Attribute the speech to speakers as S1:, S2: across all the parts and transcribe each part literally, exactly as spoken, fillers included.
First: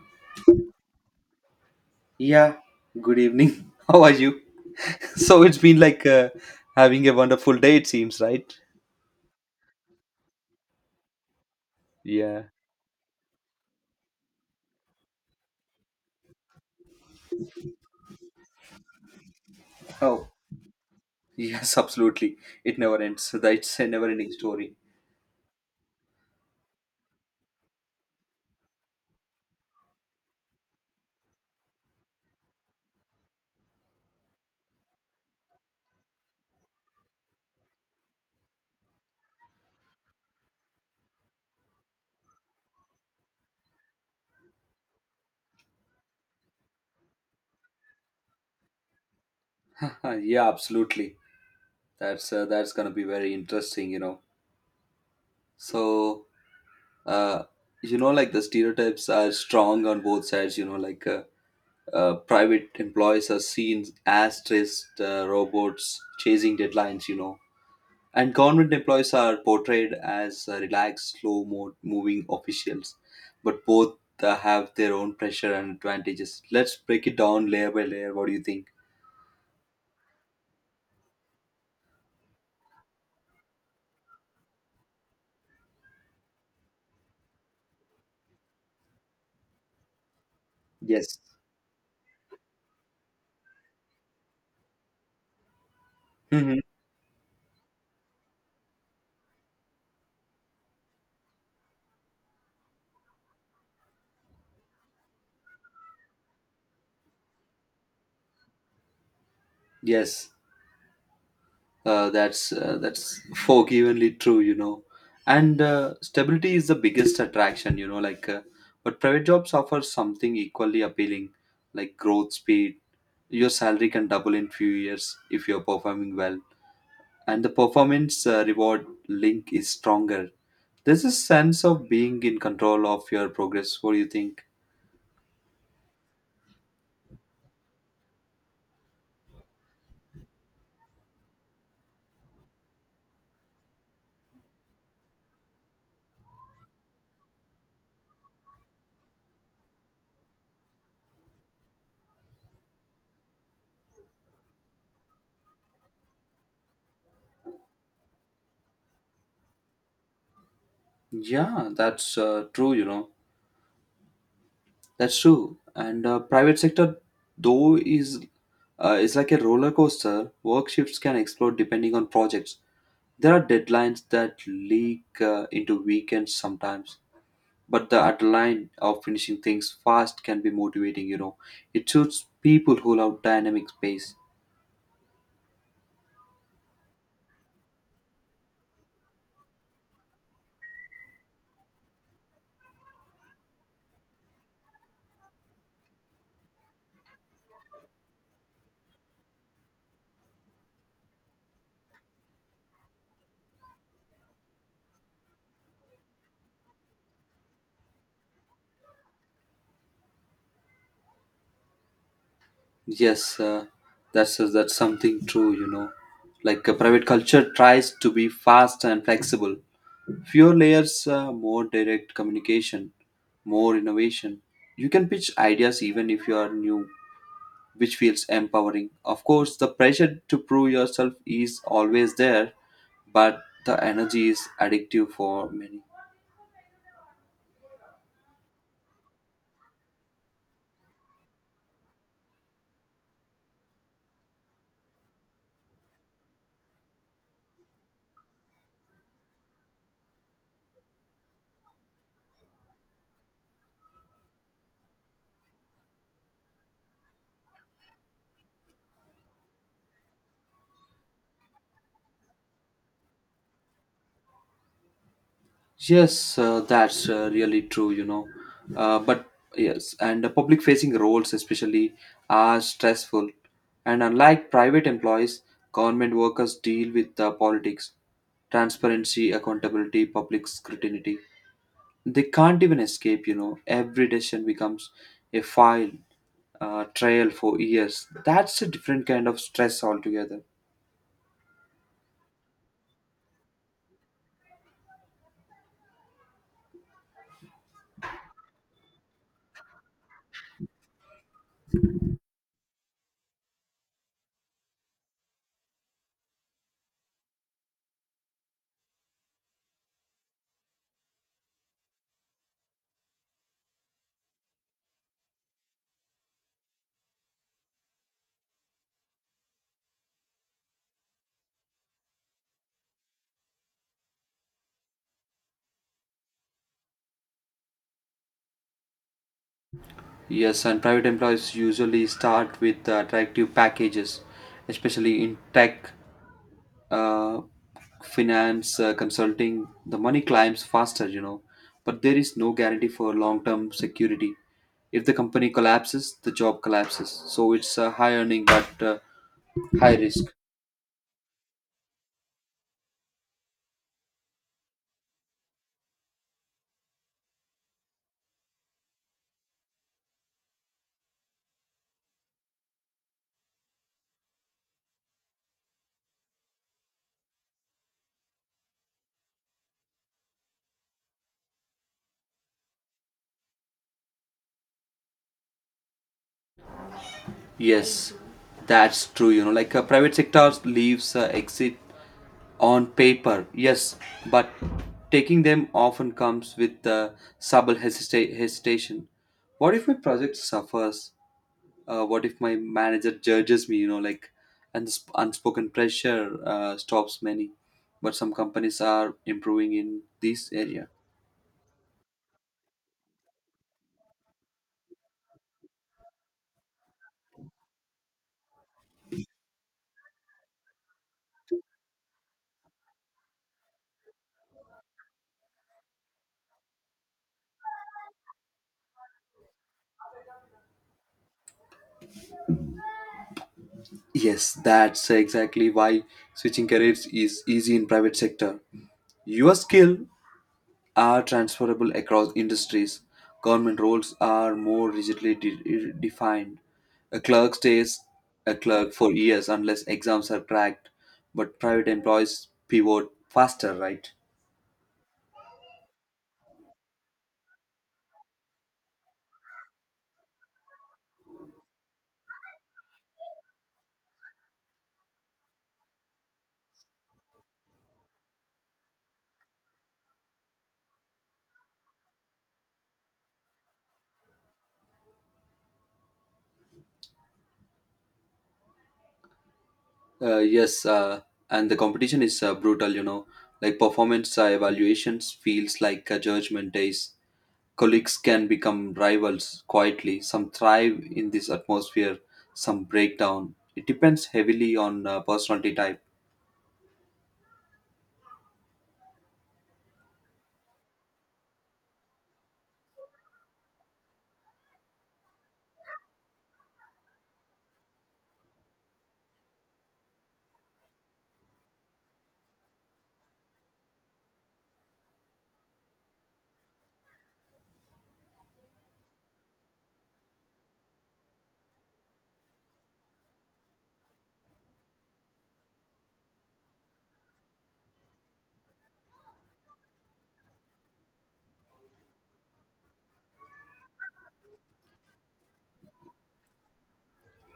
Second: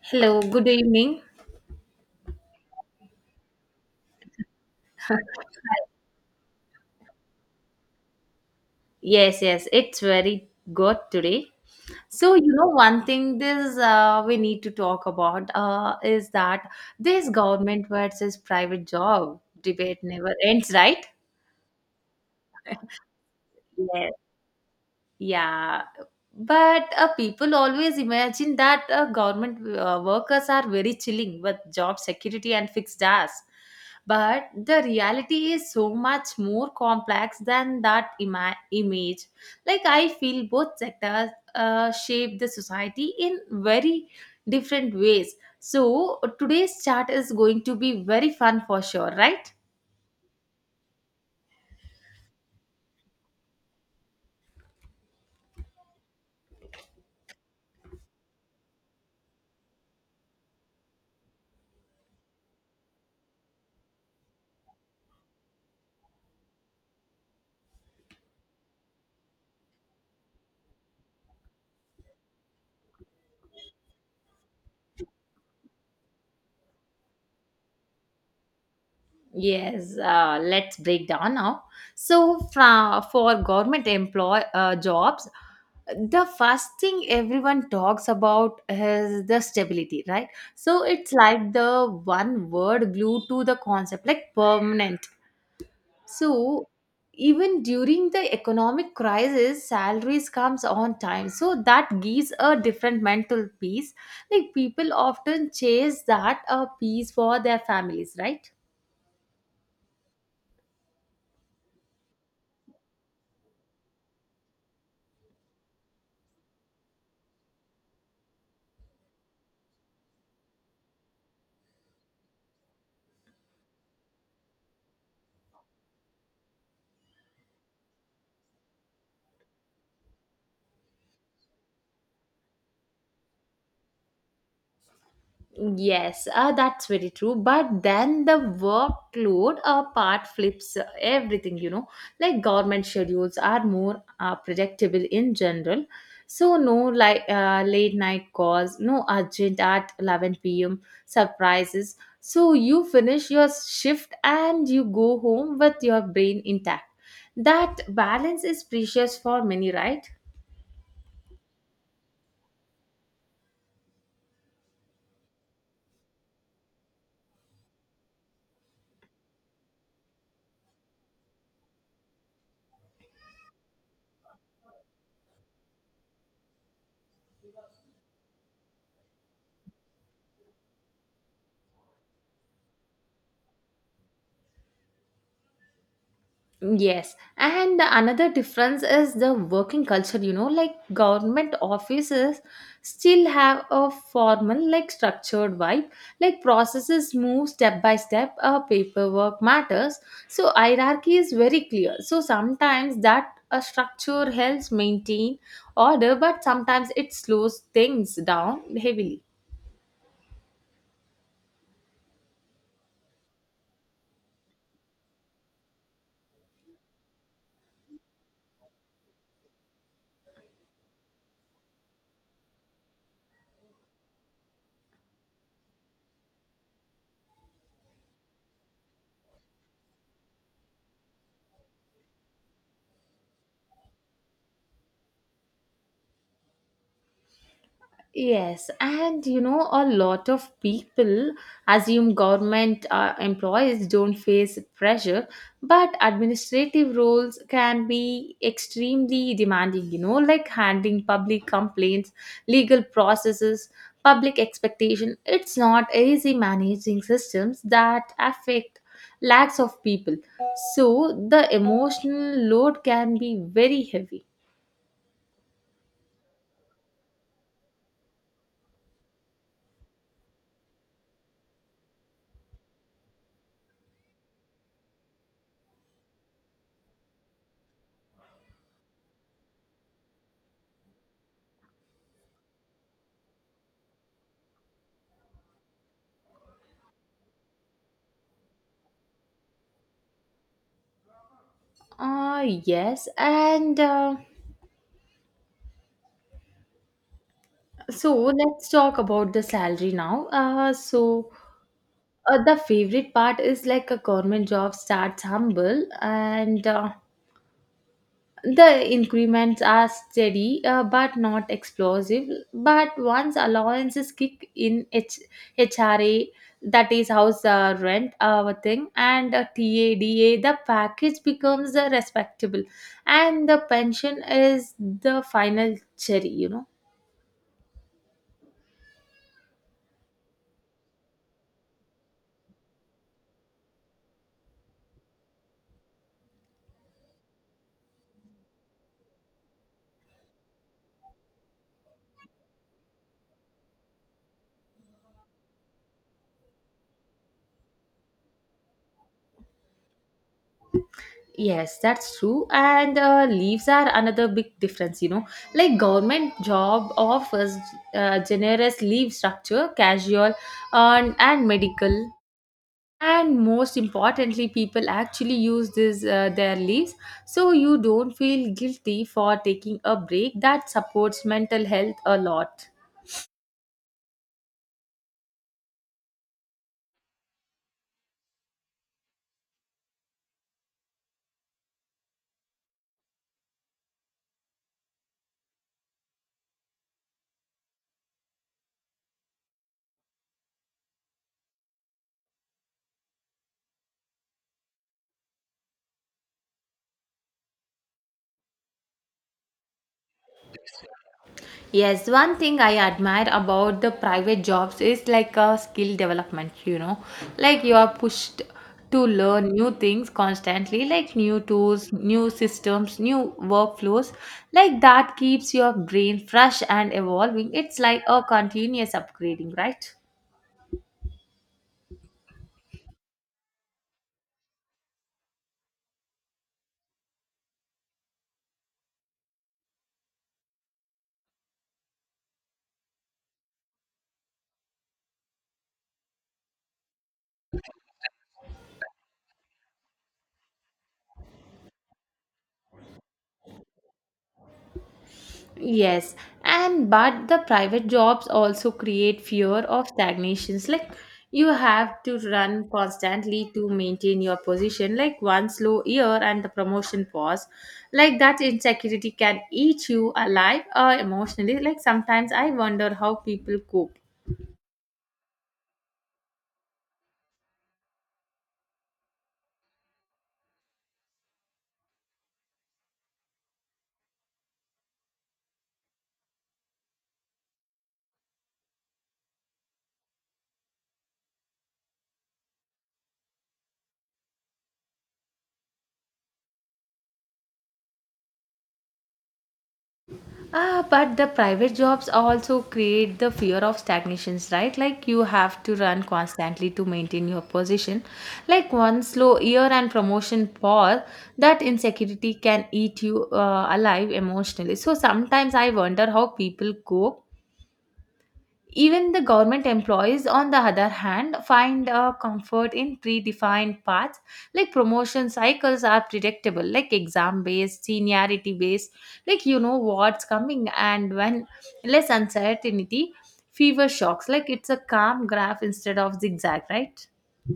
S1: Hello, good evening.
S2: Yeah, good evening. How are you? So it's been
S1: Hi.
S2: like uh, having a wonderful day, it seems, right?
S1: Yes, yes, it's very good today. So,
S2: Yeah.
S1: you know, one thing this uh, we need to talk about uh, is that this government versus private job debate
S2: Oh,
S1: never ends, right?
S2: yes, absolutely. It never ends. That's a
S1: Yes.
S2: never-ending story.
S1: Yeah, but uh, people always imagine that uh, government uh, workers are very chilling with job security and fixed hours. But the reality is so much more complex than that ima- image. Like, I feel both sectors uh, shape the society in very different ways. So, today's chat is going to be very fun for sure, right?
S2: yeah, absolutely. That's uh, that's gonna be very interesting, you know. So, uh, you know, like the stereotypes are strong on both sides. You know, like uh, uh, private employees are seen as stressed uh, robots chasing deadlines. You know, And government employees are portrayed as uh, relaxed, slow mo- moving officials, but both uh, have their own pressure and advantages. Let's break it down layer by layer. What do you think?
S1: Yes, uh, let's break down now. So, fra- for government employ uh, jobs, the first thing everyone talks about is the stability, right? So it's
S2: Yes.
S1: like the one word glued to the concept, like permanent.
S2: Hmm.
S1: So even during the economic crisis, salaries comes on time. So that gives a different mental peace. Like people often chase that uh, peace for their families, right?
S2: Yes, uh, that's uh, that's forgivenly true, you know. And uh, stability is the biggest attraction, you know. Like, uh, but private jobs offer something equally appealing, like growth speed. Your salary can double in few years if you're performing well. And the performance uh, reward link is stronger. There's a sense of being in control of your progress. What do you think?
S1: Yes, uh, that's very true. But then the workload uh, part flips uh, everything, you know. Like government schedules are more uh, predictable in general. So, no like uh, late night calls, no urgent at eleven p m surprises. So, you finish your shift and you go home with your brain intact. That balance is precious for many, right?
S2: Yeah, that's uh, true. You know, that's true. And uh, private sector, though, is uh, is like a roller coaster. Work shifts can explode depending on projects. There are deadlines that leak uh, into weekends sometimes, but the adrenaline of finishing things fast can be motivating. You know, It suits people who love dynamic pace.
S1: Yes, and the another difference is the working culture, you know, like government offices still have a formal, like structured vibe, like processes move step by step, uh, paperwork matters. So hierarchy is very clear. So sometimes that a structure helps maintain order, but sometimes it slows things down heavily.
S2: Yes, uh, that's uh, that's something true. You know, Like a private culture tries to be fast and flexible. Fewer layers, uh, more direct communication, more innovation. You can pitch ideas even if you are new, which feels empowering. Of course, the pressure to prove yourself is always there, but the energy is addictive for many.
S1: Yes, and you know, a lot of people assume government uh, employees don't face pressure, but administrative roles can be extremely demanding, you know, like handling public complaints, legal processes, public expectation. It's not easy managing systems that affect lakhs of people. So the emotional load can be very heavy.
S2: Yes, uh, that's uh, really true, you know. Uh, but Yes, and the public facing roles, especially, are stressful. And unlike private employees, government workers deal with uh, politics, transparency, accountability, public scrutiny. They can't even escape, you know. Every decision becomes a file, uh, trial for years. That's a different kind of stress altogether.
S1: Uh, yes, and uh, so let's talk about the salary now. Uh, so uh, the favorite part is like a government job starts humble and uh, the increments are steady uh, but not explosive. But once allowances kick in H- HRA, that is house uh, rent uh, thing, and uh, T A D A, the package becomes uh, respectable, and the pension is the final cherry, you know.
S2: Yes, and private employees usually start with uh, attractive packages, especially in tech, uh, finance, uh, consulting. The money climbs faster, you know, but there is no guarantee for long term security. If the company collapses, the job collapses. So it's uh, high earning but uh, high risk.
S1: Yes, that's true. And uh, leaves are another big difference, you know. Like government job offers uh, generous leave structure, casual and, and medical. And most importantly, people actually use this uh, their leaves, so you don't feel guilty for taking a break. That supports mental health a lot.
S2: Yes, that's true. You know, like uh, private sector leaves uh, exit on paper, yes, but taking them often comes with uh, subtle hesita- hesitation. What if my project suffers? Uh, what if my manager judges me? You know, like, and this unspoken pressure uh, stops many. But some companies are improving in this area.
S1: Yes, one thing I admire about the private jobs is like a skill development, you know. Like you are pushed to learn new things constantly, like new tools, new systems, new workflows. Like that keeps your brain fresh and evolving. It's like a continuous upgrading, right?
S2: Yes, that's exactly why switching careers is easy in private sector. Your skill are transferable across industries. Government roles are more rigidly de- defined. A clerk stays a clerk for years unless exams are cracked, but private employees pivot faster, right?
S1: Yes, and but the private jobs also create fear of stagnations. Like you have to run constantly to maintain your position, like one slow year and the promotion pause. Like that insecurity can eat you alive or emotionally. Like sometimes I wonder how people cope.
S2: Uh, yes, uh, and the competition is uh, brutal, you know. Like performance uh, evaluations feels like a judgment days. Colleagues can become rivals quietly. Some thrive in this atmosphere, some break down. It depends heavily on uh, personality type.
S1: Ah, but the private jobs also create the fear of stagnations, right? Like you have to run constantly to maintain your position. Like one slow year and promotion pause, that insecurity can eat you uh, alive emotionally. So sometimes I wonder how people cope even the government employees, on the other hand, find uh, comfort in predefined paths, like promotion cycles are predictable, like exam based, seniority based, like you know what's coming, and when less uncertainty, fever shocks, like it's a calm graph instead of zigzag, right?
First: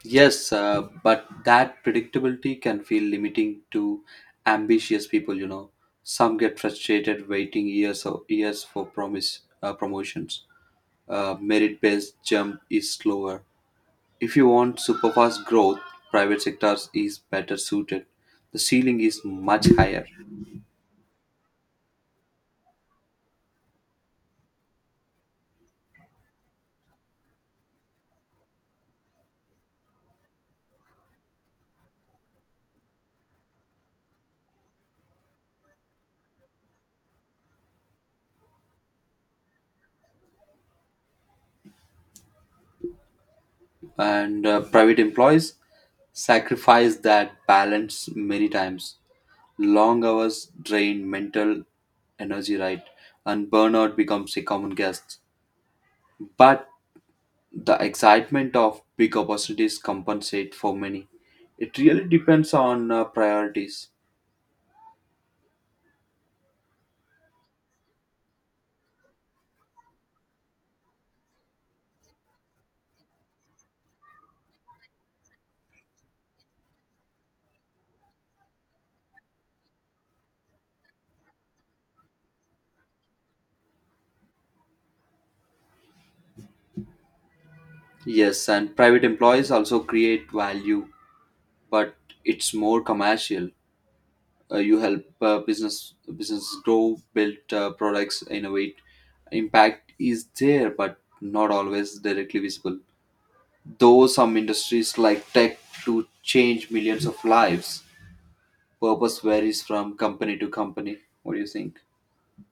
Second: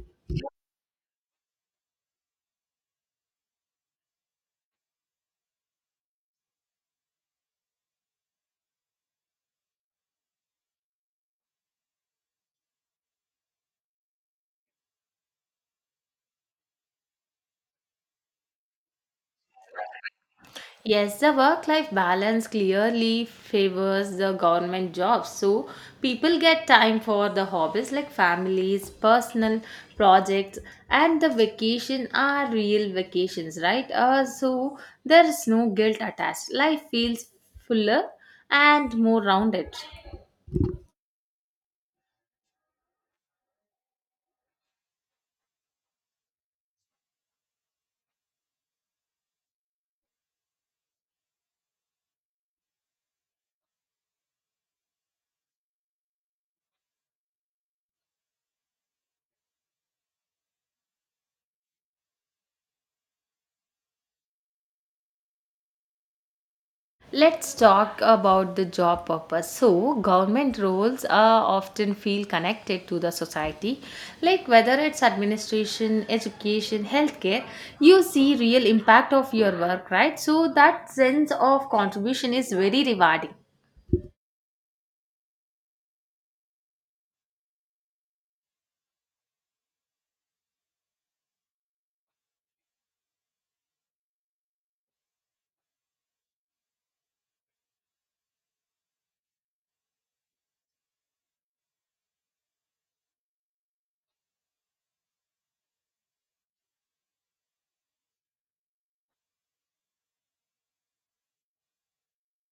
S2: Yes, uh, but that predictability can feel limiting to ambitious people, you know. Some get frustrated waiting years or years for promise uh, promotions. Uh, merit-based jump is slower. If you want super fast growth, private sectors is better suited. The ceiling is much higher.
S1: Yes, the work life balance clearly favors the government jobs. So people get time for the hobbies like families, personal projects, and the vacation are real vacations, right? Uh, so there is no guilt attached. Life feels fuller and more rounded.
S2: And uh, private employees sacrifice that balance many times. Long hours drain mental energy, right? And burnout becomes a common guest. But the excitement of big opportunities compensate for many. It really depends on uh, priorities.
S1: Let's talk about the job purpose. So, government roles are often feel connected to the society, like whether it's administration, education, healthcare. You see real impact of your work, right? So that sense of contribution is very rewarding.
S2: Yes, and private employees also create value, but it's more commercial. Uh, you help uh, business businesses grow, build uh, products, innovate. Impact is there, but not always directly visible. Though some industries like tech to change millions of lives, purpose varies from company to company. What do you think?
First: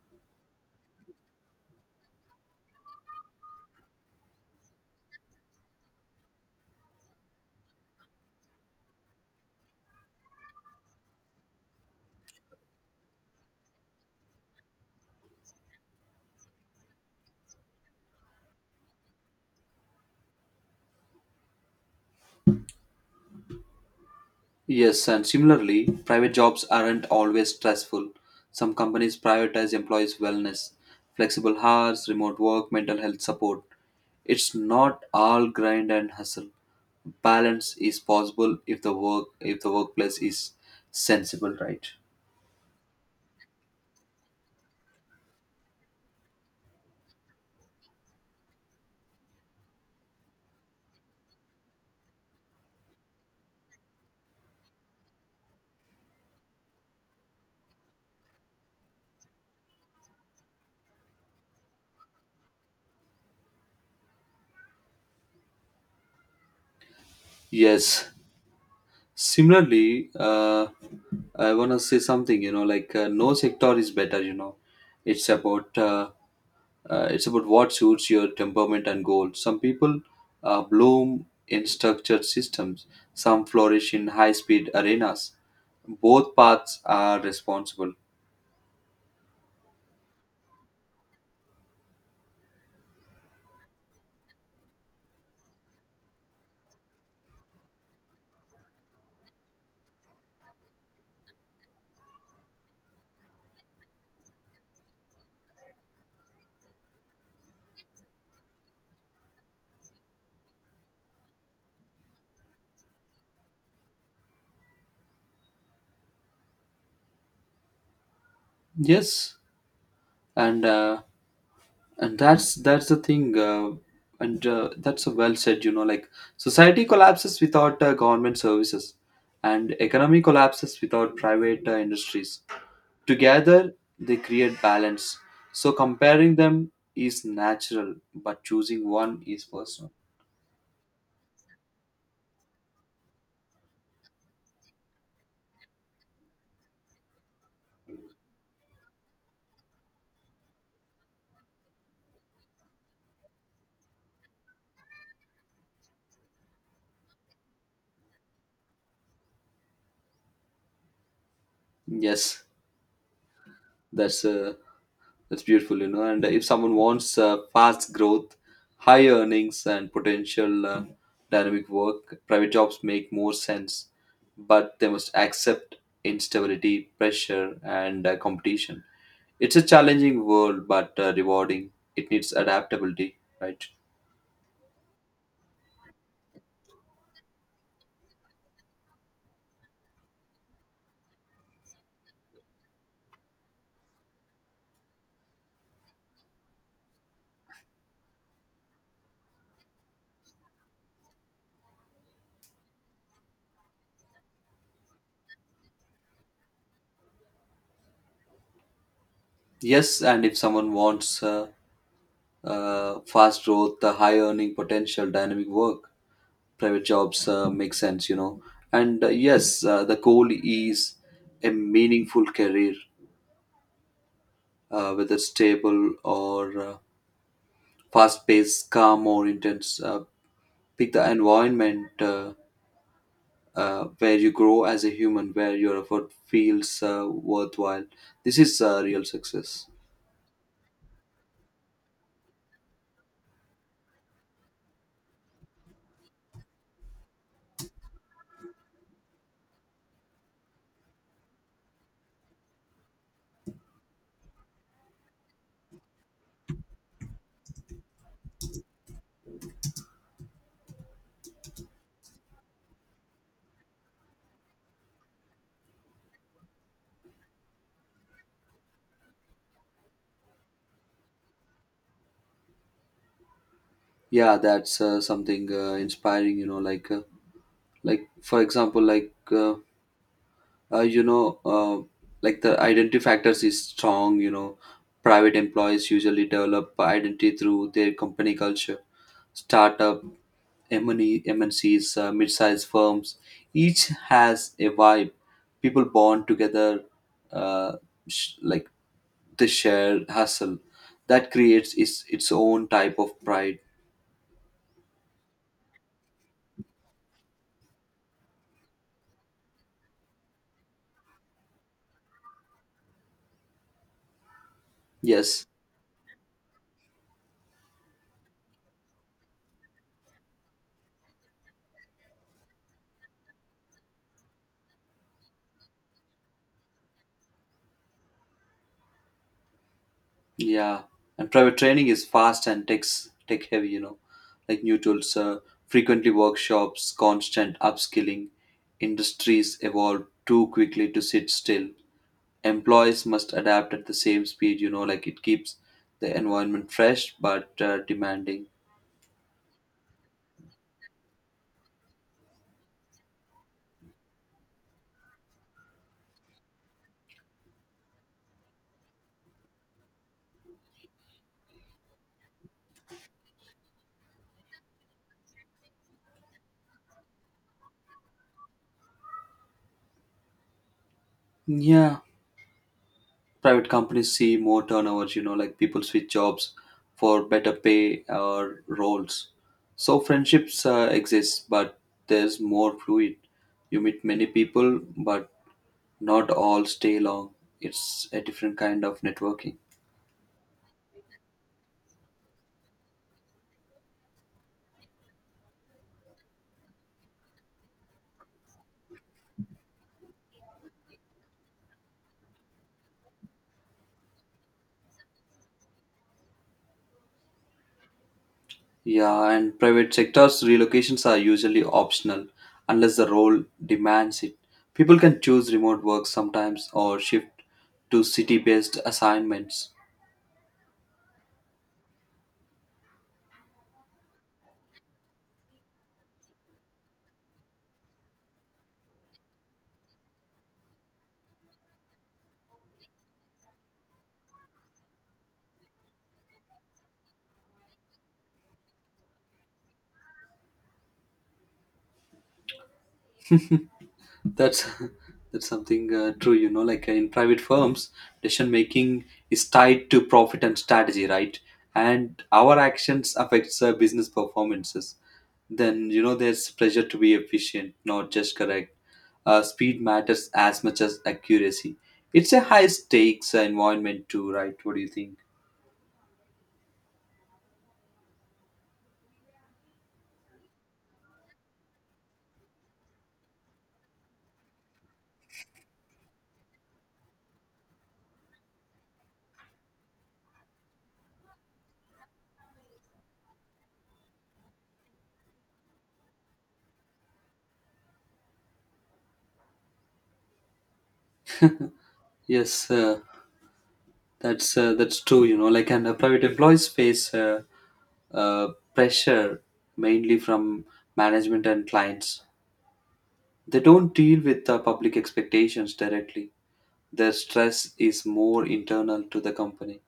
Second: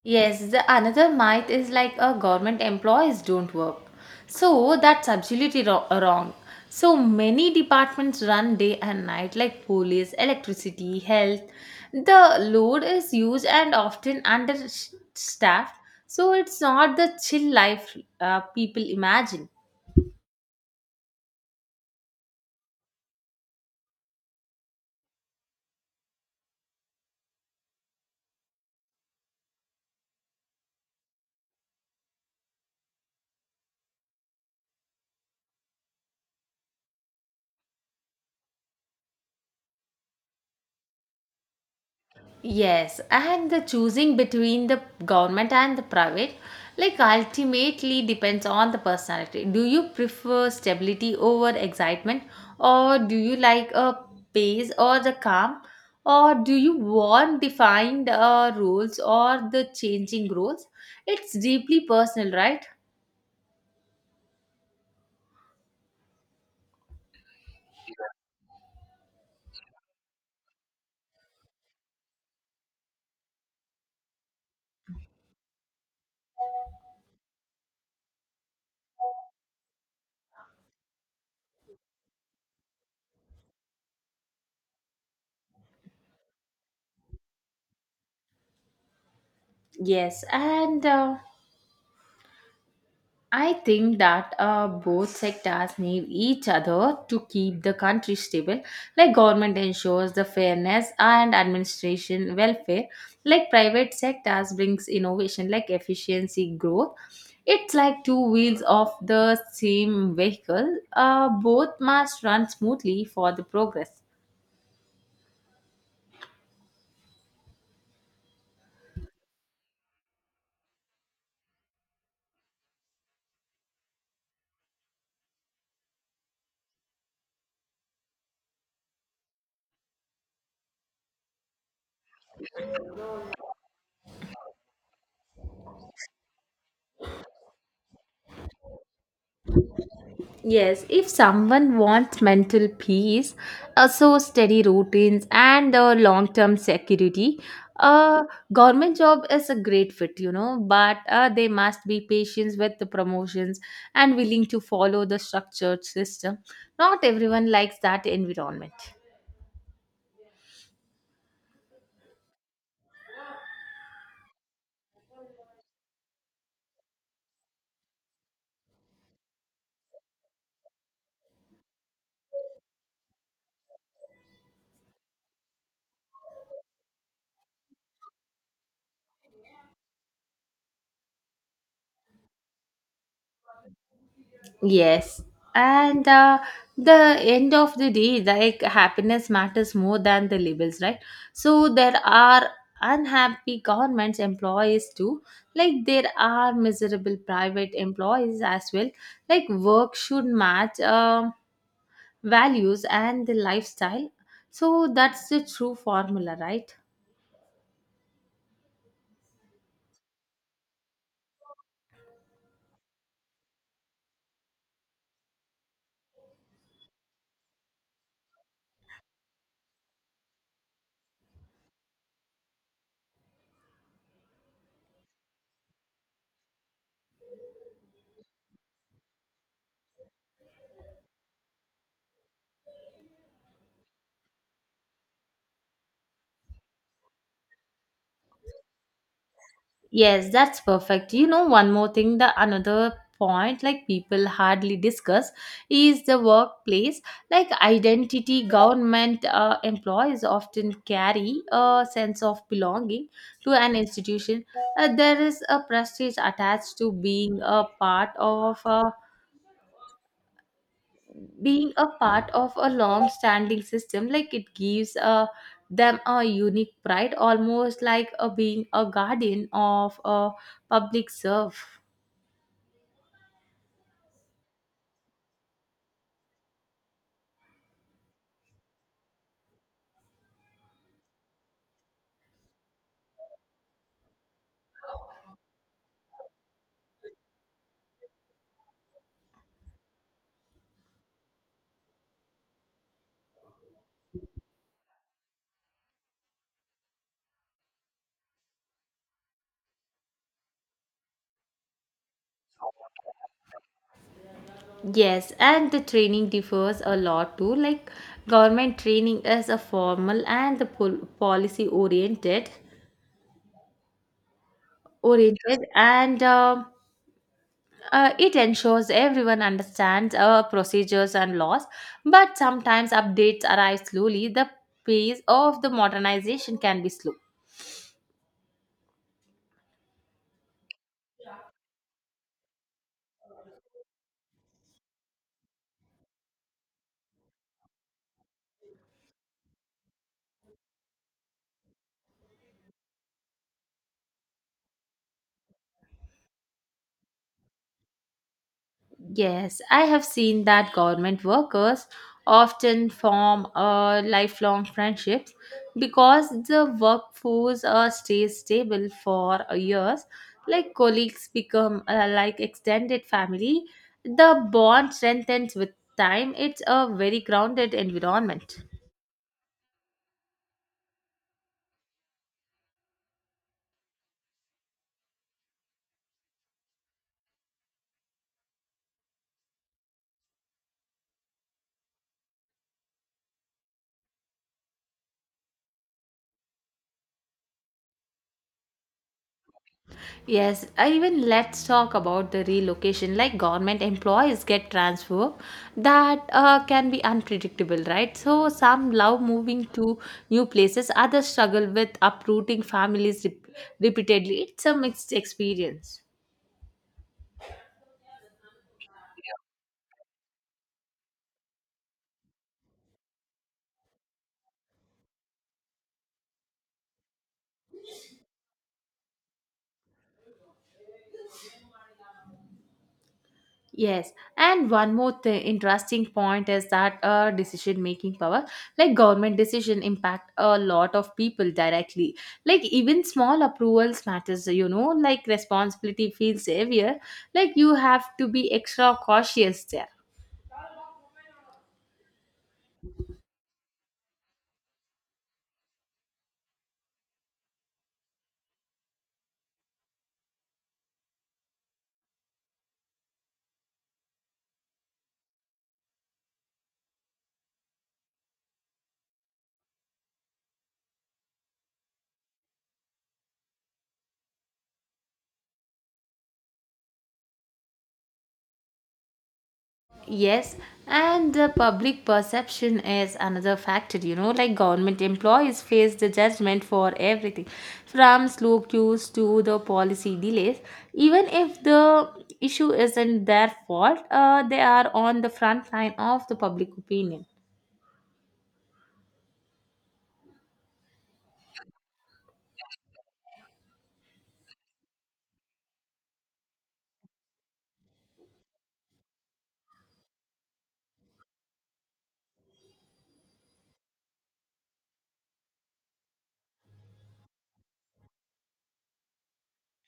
S1: Yes, the another myth is like a government employees don't work. So that's absolutely ro- uh, wrong. So many departments run day and night, like police, electricity, health. The load is huge and often understaffed. So it's not the chill life uh, people imagine.
S2: Yes, and similarly, private jobs aren't always stressful. Some companies prioritize employees' wellness, flexible hours, remote work, mental health support. It's not all grind and hustle. Balance is possible if the work if the workplace is sensible, right?
S1: Yes, and the choosing between the government and the private, like ultimately depends on the personality. Do you prefer stability over excitement, or do you like a pace or the calm, or do you want defined uh, rules or the changing rules? It's deeply personal, right?
S2: Yes, similarly uh, i want to say something, you know, like uh, no sector is better, you know, it's about uh, uh, it's about what suits your temperament and goals. Some people uh, bloom in structured systems, some flourish in high speed arenas. Both paths are responsible.
S1: Yes, and uh, I think that uh, both sectors need each other to keep the country stable. Like government ensures the fairness and administration welfare. Like private sectors brings innovation, like efficiency growth. It's like two wheels of the same vehicle. Uh, both must run smoothly for the progress.
S2: Yes and uh, and that's that's the thing uh, and uh, That's a well said, you know. Like society collapses without uh, government services and economy collapses without private uh, industries. Together they create balance, so comparing them is natural, but choosing one is personal.
S1: Yes, if someone wants mental peace, uh, so steady routines and uh, long term security, a government job is a great fit, you know, but uh, they must be patient with the promotions and willing to follow the structured system. Not everyone likes that environment.
S2: Yes that's a. That's beautiful, you know. And if someone wants uh, fast growth, high earnings, and potential uh, dynamic work, private jobs make more sense, but they must accept instability, pressure, and uh, competition. It's a challenging world, but uh, rewarding. It needs adaptability, right?
S1: Yes. And uh, the end of the day, like happiness matters more than the labels, right? So there are unhappy government employees too. Like there are miserable private employees as well. Like work should match um values and the lifestyle. So that's the true formula, right?
S2: Yes, and if someone wants uh, uh, fast growth, uh, high earning potential, dynamic work, private jobs uh, make sense, you know. And uh, yes uh, the goal is a meaningful career, uh, whether stable or uh, fast paced, calm or intense uh, Pick the environment uh, uh, where you grow as a human, where your effort feels uh, worthwhile. This is uh, real success.
S1: Yes, that's perfect. You know, one more thing, the another point like people hardly discuss is the workplace. Like identity, government uh, employees often carry a sense of belonging to an institution. Uh, there is a prestige attached to being a part of a being a part of a long-standing system. Like it gives uh, them a unique pride, almost like uh being a guardian of a public serve.
S2: Yeah that's uh, something uh, inspiring, you know. Like uh, like for example like uh, uh, you know, uh, Like the identity factors is strong. You know, private employees usually develop identity through their company culture, startup, M and E, M N Cs, uh, mid-sized firms. Each has a vibe. People bond together, uh, sh- like the shared hustle. That creates its its own type of pride.
S1: Yes, and the training differs a lot too. Like government training is a formal and the pol- policy oriented,
S2: Yes.
S1: oriented, and uh, uh, it ensures everyone understands uh, procedures and laws. But sometimes updates arrive slowly. The pace of the modernization can be slow.
S2: Yeah, and private training is fast and tech tech heavy. You know, like new tools, uh, frequently workshops, constant upskilling. Industries evolve too quickly to sit still. Employees must adapt at the same speed. You know, like it keeps the environment fresh but uh, demanding.
S1: Yes, I have seen that government workers often form a lifelong friendships because the workforce uh, stays stable for uh, years. Like colleagues become uh, like extended family, the bond strengthens with time. It's a very grounded environment.
S2: Yeah, private companies see more turnovers, you know. Like people switch jobs for better pay or roles, so friendships uh, exist, but there's more fluid. You meet many people, but not all stay long. It's a different kind of networking.
S1: Yes, I even let's talk about the relocation. Like government employees get transfer, that uh, can be unpredictable, right? So some love moving to new places, others struggle with uprooting families rep- repeatedly. It's a mixed experience.
S2: Yeah, and private sectors relocations are usually optional unless the role demands it. People can choose remote work sometimes or shift to city based assignments.
S1: Yes, and one more th- interesting point is that uh, decision making power, like government decision, impact a lot of people directly. Like even small approvals matters, you know. Like responsibility feels heavier. Like you have to be extra cautious there.
S2: That's that's something uh, true, you know. Like uh, in private firms, decision making is tied to profit and strategy, right? And our actions affects uh, business performances. Then you know there's pressure to be efficient, not just correct. Uh, speed matters as much as accuracy. It's a high stakes uh, environment too, right? What do you think?
S1: Yes, and the public perception is another factor, you know, like government employees face the judgment for everything from slow queues to the policy delays. Even if the issue isn't their fault, uh, they are on the front line of the public opinion.
S2: Yes, uh, that's uh, that's true. You know, like and uh, private employees face uh, uh, pressure mainly from management and clients. They don't deal with the public expectations directly. Their stress is more internal to the company.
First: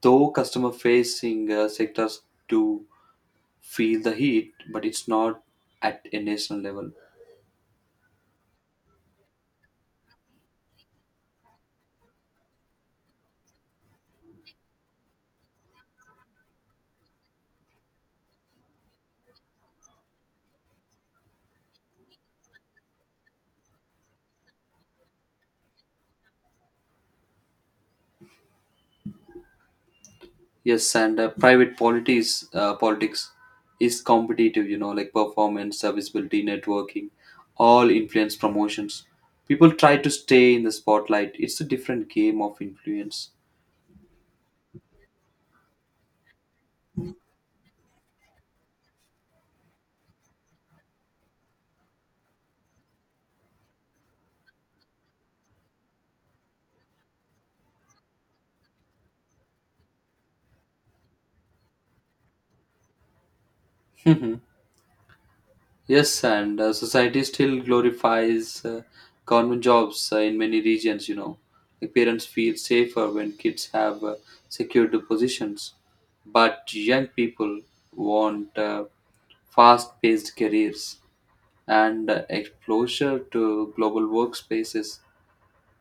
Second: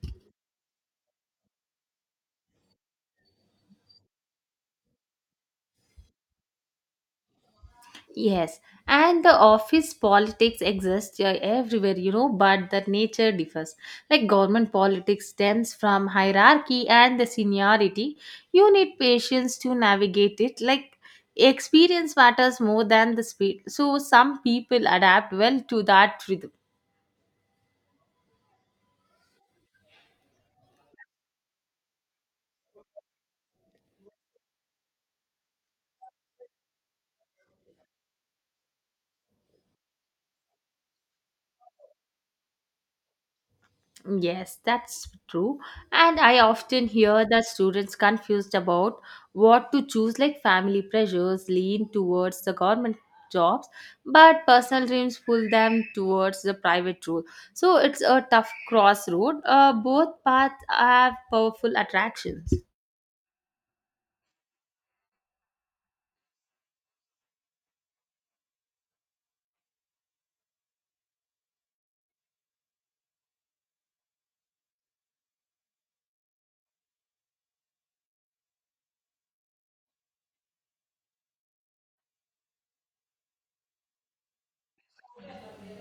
S2: Though customer facing uh, sectors do feel the heat, but it's not at a national level.
S1: Yes, and the office politics exist uh, everywhere, you know, but the nature differs. Like government politics stems from hierarchy and the seniority. You need patience to navigate it. Like experience matters more than the speed. So some people adapt well to that rhythm.
S2: Yes, and uh, private politics, uh, politics is competitive, you know, like performance, serviceability, networking, all influence promotions. People try to stay in the spotlight. It's a different game of influence.
S1: Yes, that's true. And I often hear that students confused about what to choose, like family pressures lean towards the government jobs, but personal dreams pull them towards the private road. So it's a tough crossroad. Uh, both paths have powerful attractions.
S2: Yes, and uh, society still glorifies uh, government jobs uh, in many regions. You know, like parents feel safer when kids have uh, secured positions, but young people want uh, fast-paced careers and uh, exposure to global workspaces.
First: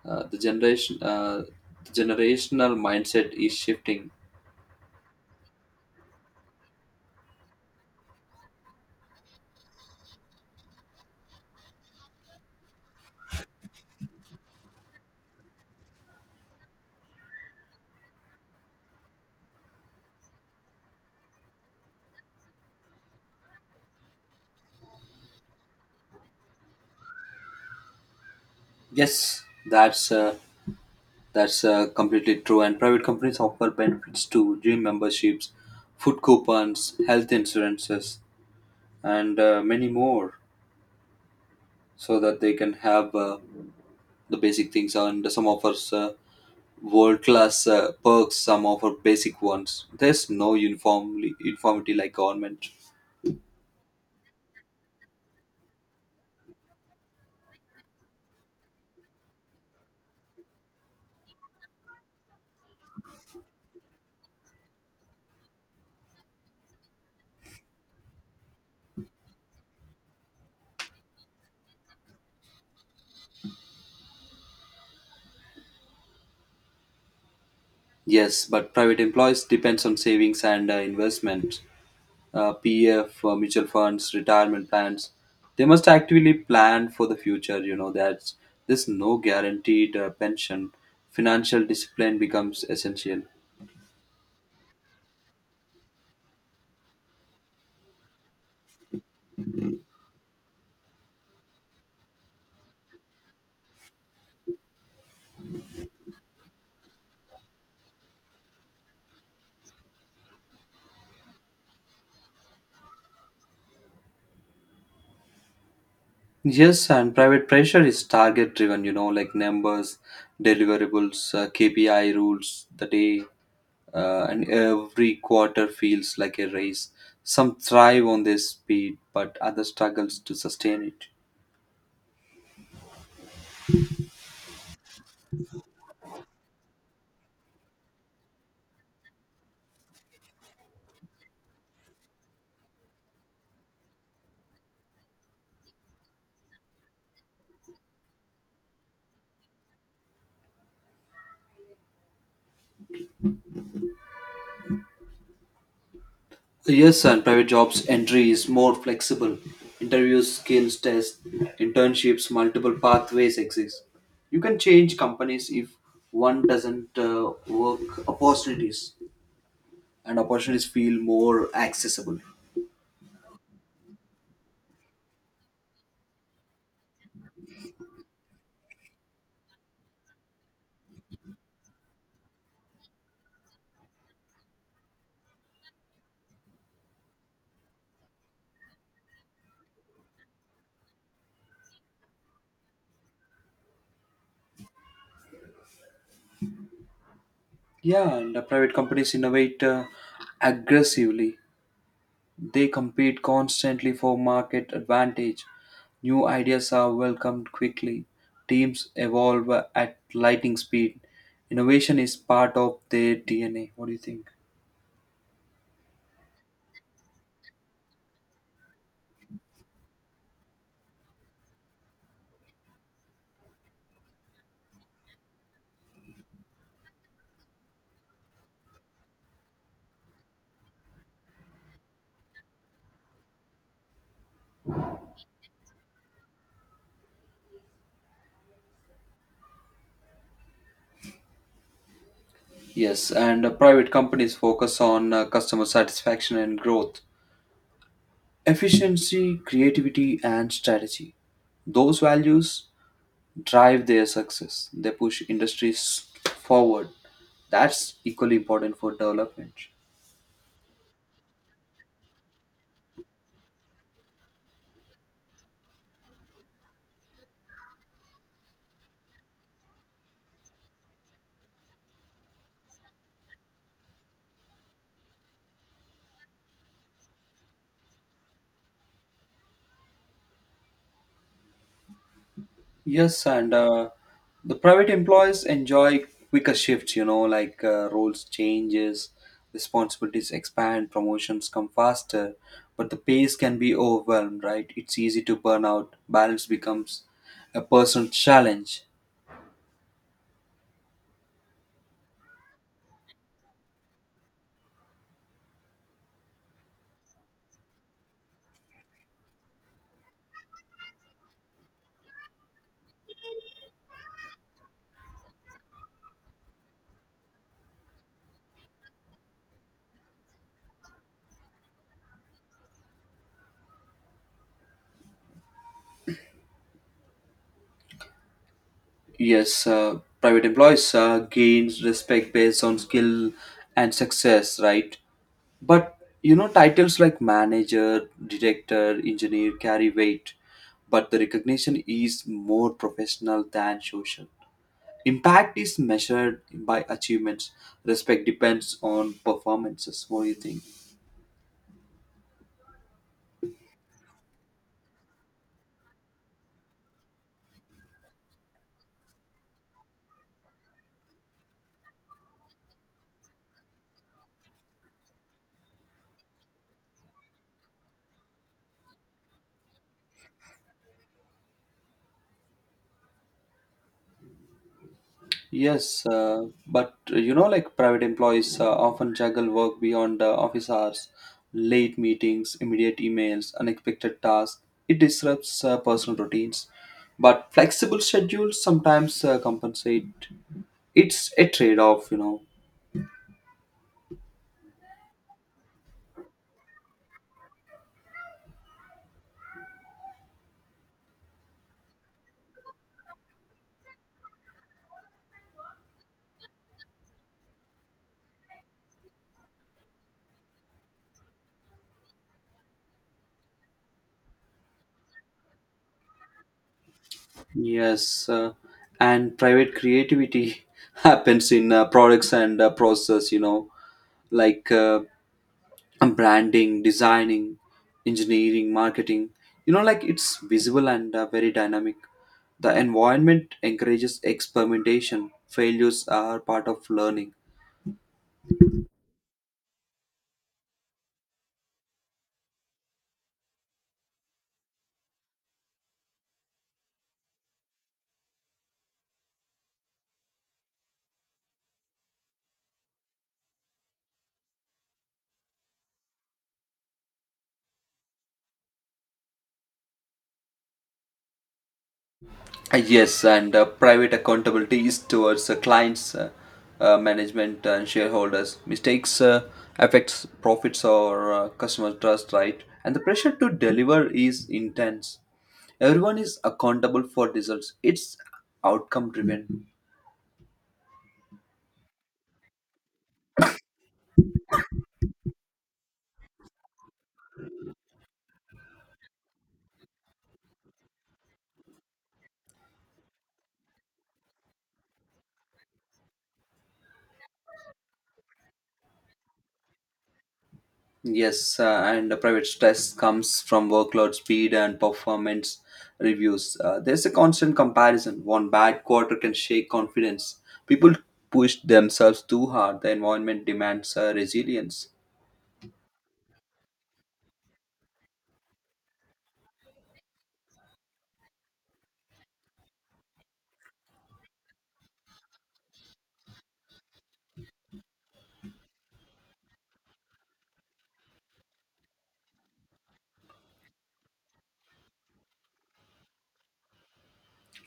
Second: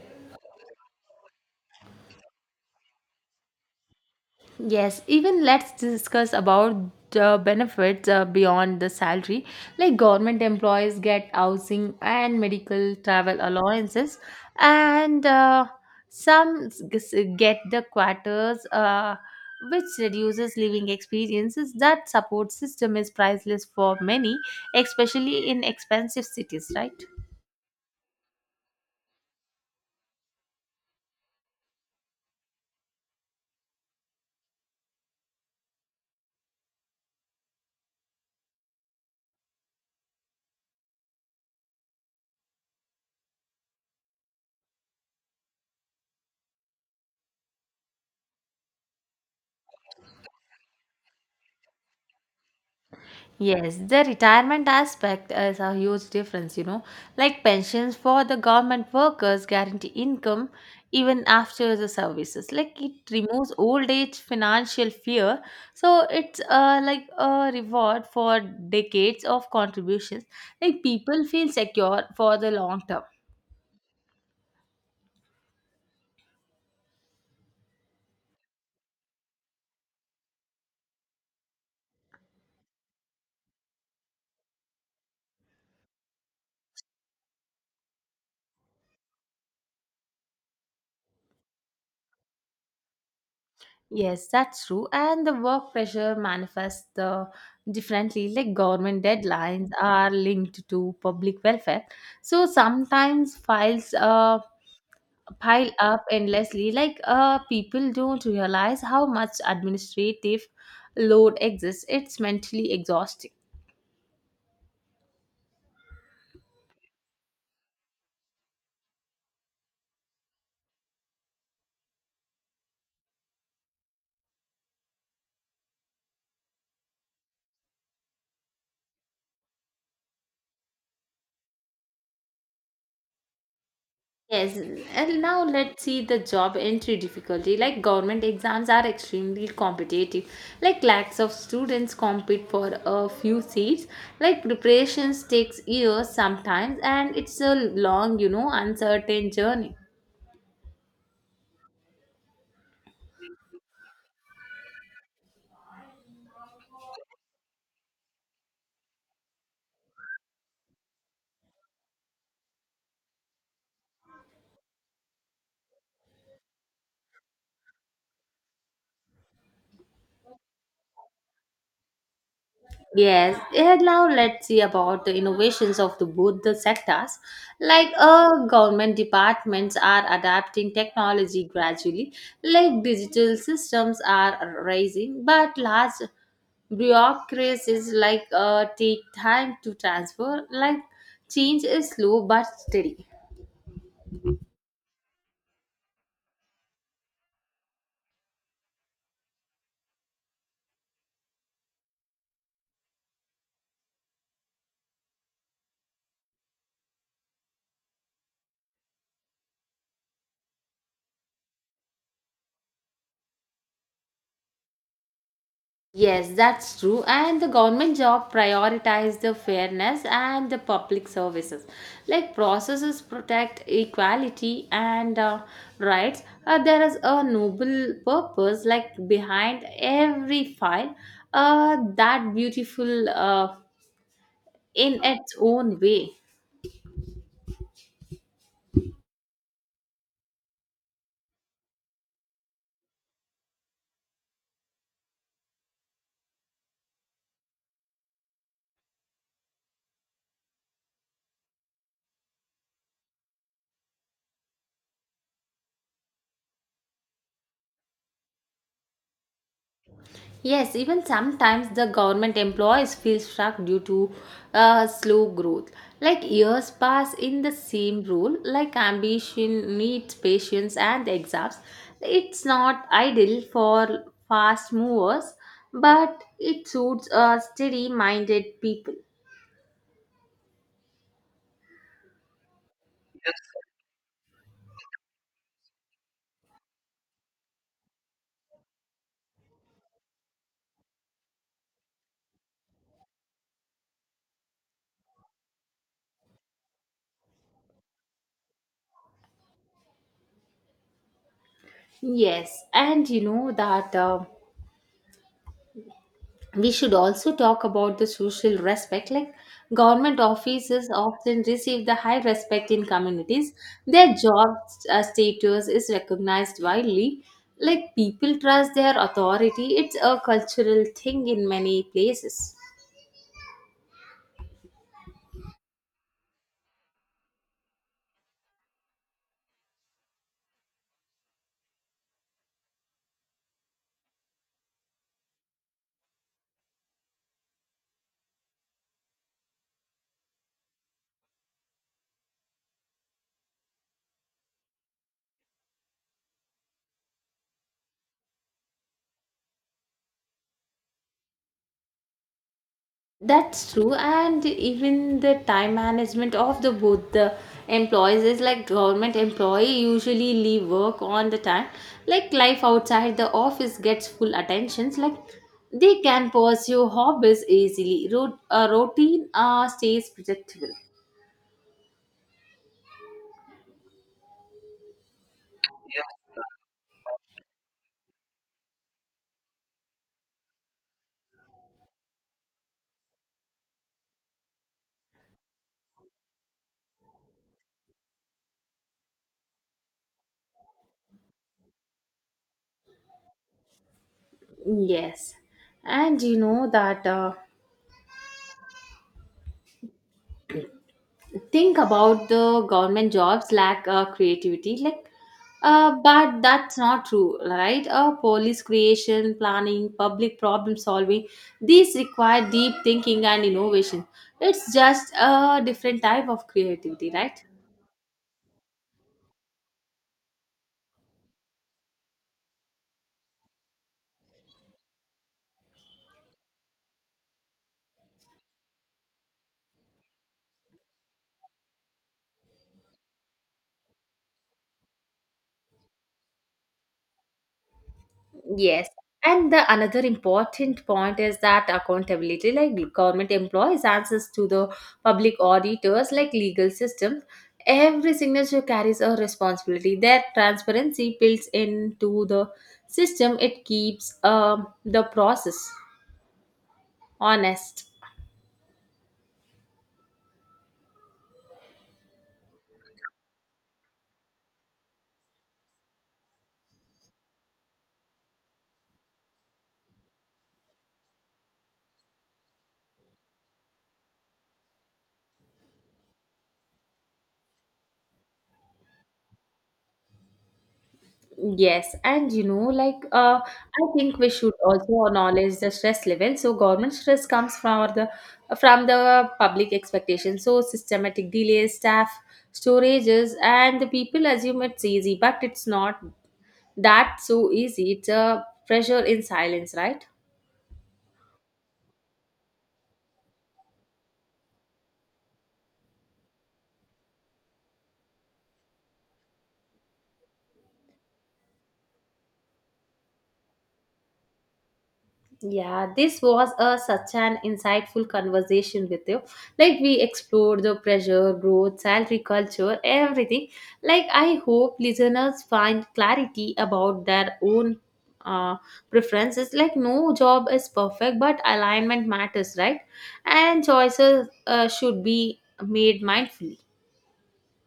S2: Uh, the generation, uh, the generational mindset is shifting.
S1: Yes, even let's discuss about the benefits uh, beyond the salary. Like government employees get housing and medical travel allowances, and uh, some s- g- s- get the quarters, uh, which reduces living experiences. That support system is priceless for many, especially in expensive cities, right?
S2: Yes, that's uh, That's uh, completely true. And private companies offer benefits to gym memberships, food coupons, health insurances, and uh, many more, so that they can have uh, the basic things. And some offers uh, world class uh, perks. Some offer basic ones. There's no uniformly uniformity like government.
S1: Yes, the retirement aspect is a huge difference, you know. Like pensions for the government workers guarantee income even after the services. Like it removes old age financial fear. So it's uh, like a reward for decades of contributions. Like people feel secure for the long term.
S2: Yes, but private employees depends on savings and uh, investment. uh, P F, uh, mutual funds, retirement plans. They must actively plan for the future. You know that there's no guaranteed uh, pension. Financial discipline becomes essential.
S1: Yes, that's true. And the work pressure manifests the differently. Like government deadlines are linked to public welfare, so sometimes files uh, pile up endlessly. Like uh, people don't realize how much administrative load exists. It's mentally exhausting.
S2: Yes, and private pressure is target driven. You know, like numbers, deliverables, uh, K P I rules, the day, uh, and every quarter feels like a race. Some thrive on this speed, but others struggles to sustain it.
S1: Yes, and now let's see the job entry difficulty. Like government exams are extremely competitive. Like lakhs of students compete for a few seats. Like preparations takes years sometimes, and it's a long, you know, uncertain journey.
S2: Yes, and private jobs entry is more flexible. Interviews, skills tests, internships, multiple pathways exist. You can change companies if one doesn't uh, work opportunities, and opportunities feel more accessible.
S1: Yes, and now let's see about the innovations of the, both the sectors. Like uh, government departments are adapting technology gradually, like digital systems are rising, but large bureaucracies like uh, take time to transfer. Like change is slow but steady.
S2: Yeah, and the private companies innovate uh, aggressively. They compete constantly for market advantage. New ideas are welcomed quickly. Teams evolve at lightning speed. Innovation is part of their D N A. What do you think?
S1: Yes, that's true. And the government job prioritize the fairness and the public services. Like processes protect equality and uh, rights. Uh, there is a noble purpose like behind every file. Uh, that beautiful uh, in its own way.
S2: Yes, and uh, private companies focus on uh, customer satisfaction and growth. Efficiency, creativity, and strategy. Those values drive their success. They push industries forward. That's equally important for development.
S1: Yes, even sometimes the government employees feel stuck due to uh, slow growth. Like years pass in the same role, like ambition needs patience and exams. It's not ideal for fast movers, but it suits uh, steady minded people.
S2: Yes, and uh, the private employees enjoy quicker shifts, you know, like uh, roles changes, responsibilities expand, promotions come faster, but the pace can be overwhelmed, right? It's easy to burn out. Balance becomes a personal challenge.
S1: Yes, and you know that. Uh, we should also talk about the social respect, like government offices often receive the high respect in communities. Their job uh, status is recognized widely. Like people trust their authority. It's a cultural thing in many places.
S2: Yes, uh, private employees uh, gains respect based on skill and success, right? But you know, titles like manager, director, engineer carry weight, but the recognition is more professional than social. Impact is measured by achievements. Respect depends on performances. What do you think?
S1: That's true, and even the time management of the both the employees is like government employee usually leave work on the time. Like life outside the office gets full attentions. Like they can pursue hobbies easily. Rot- uh, routine uh, stays predictable.
S2: Yes, uh, but uh, you know, like private employees uh, often juggle work beyond uh, office hours, late meetings, immediate emails, unexpected tasks. It disrupts uh, personal routines, but flexible schedules sometimes uh, compensate. It's a trade-off, you know.
S1: Yes, and you know that. Uh, think about the government jobs lack uh, creativity, like uh, but that's not true, right? Uh, police creation planning public problem solving, these require deep thinking and innovation. It's just a different type of creativity, right?
S2: Yes uh, and private creativity happens in uh, products and uh, process, you know. Like uh, branding, designing, engineering, marketing, you know, like it's visible and uh, very dynamic. The environment encourages experimentation, failures are part of learning.
S1: Yes. And the another important point is that accountability, like government employees answers to the public auditors, like legal systems. Every signature carries a responsibility. Their transparency builds into the system. It keeps um, the process honest.
S2: Uh, Yes, and uh, private accountability is towards uh, clients, uh, uh, management, and shareholders. Mistakes uh, affects profits or uh, customer trust, right? And the pressure to deliver is intense. Everyone is accountable for results. It's outcome driven.
S1: Yes, and you know, like uh, I think we should also acknowledge the stress level. So government stress comes from the from the public expectation. So systematic delays, staff shortages, and the people assume it's easy, but it's not that so easy. It's a pressure in silence, right?
S2: Yes, uh, and the private stress comes from workload speed and performance reviews. Uh, there's a constant comparison. One bad quarter can shake confidence. People push themselves too hard. The environment demands uh, resilience.
S1: Yeah, this was a such an insightful conversation with you. Like we explored the pressure, growth, salary culture, everything. Like I hope listeners find clarity about their own uh, preferences. Like no job is perfect, but alignment matters, right? And choices uh, should be made mindfully.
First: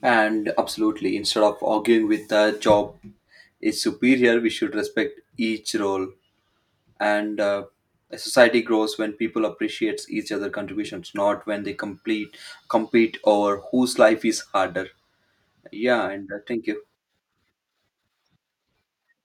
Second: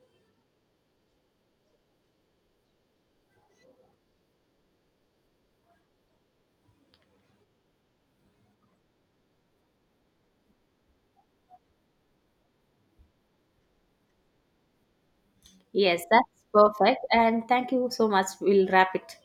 S2: And absolutely, instead of arguing with the job is superior, we should respect each role. And uh, a society grows when people appreciate each other contributions, not when they complete compete over whose life is harder.
S1: Yes,
S2: Yeah,
S1: that's
S2: and uh, thank you.
S1: perfect. And thank you so much. We'll wrap it.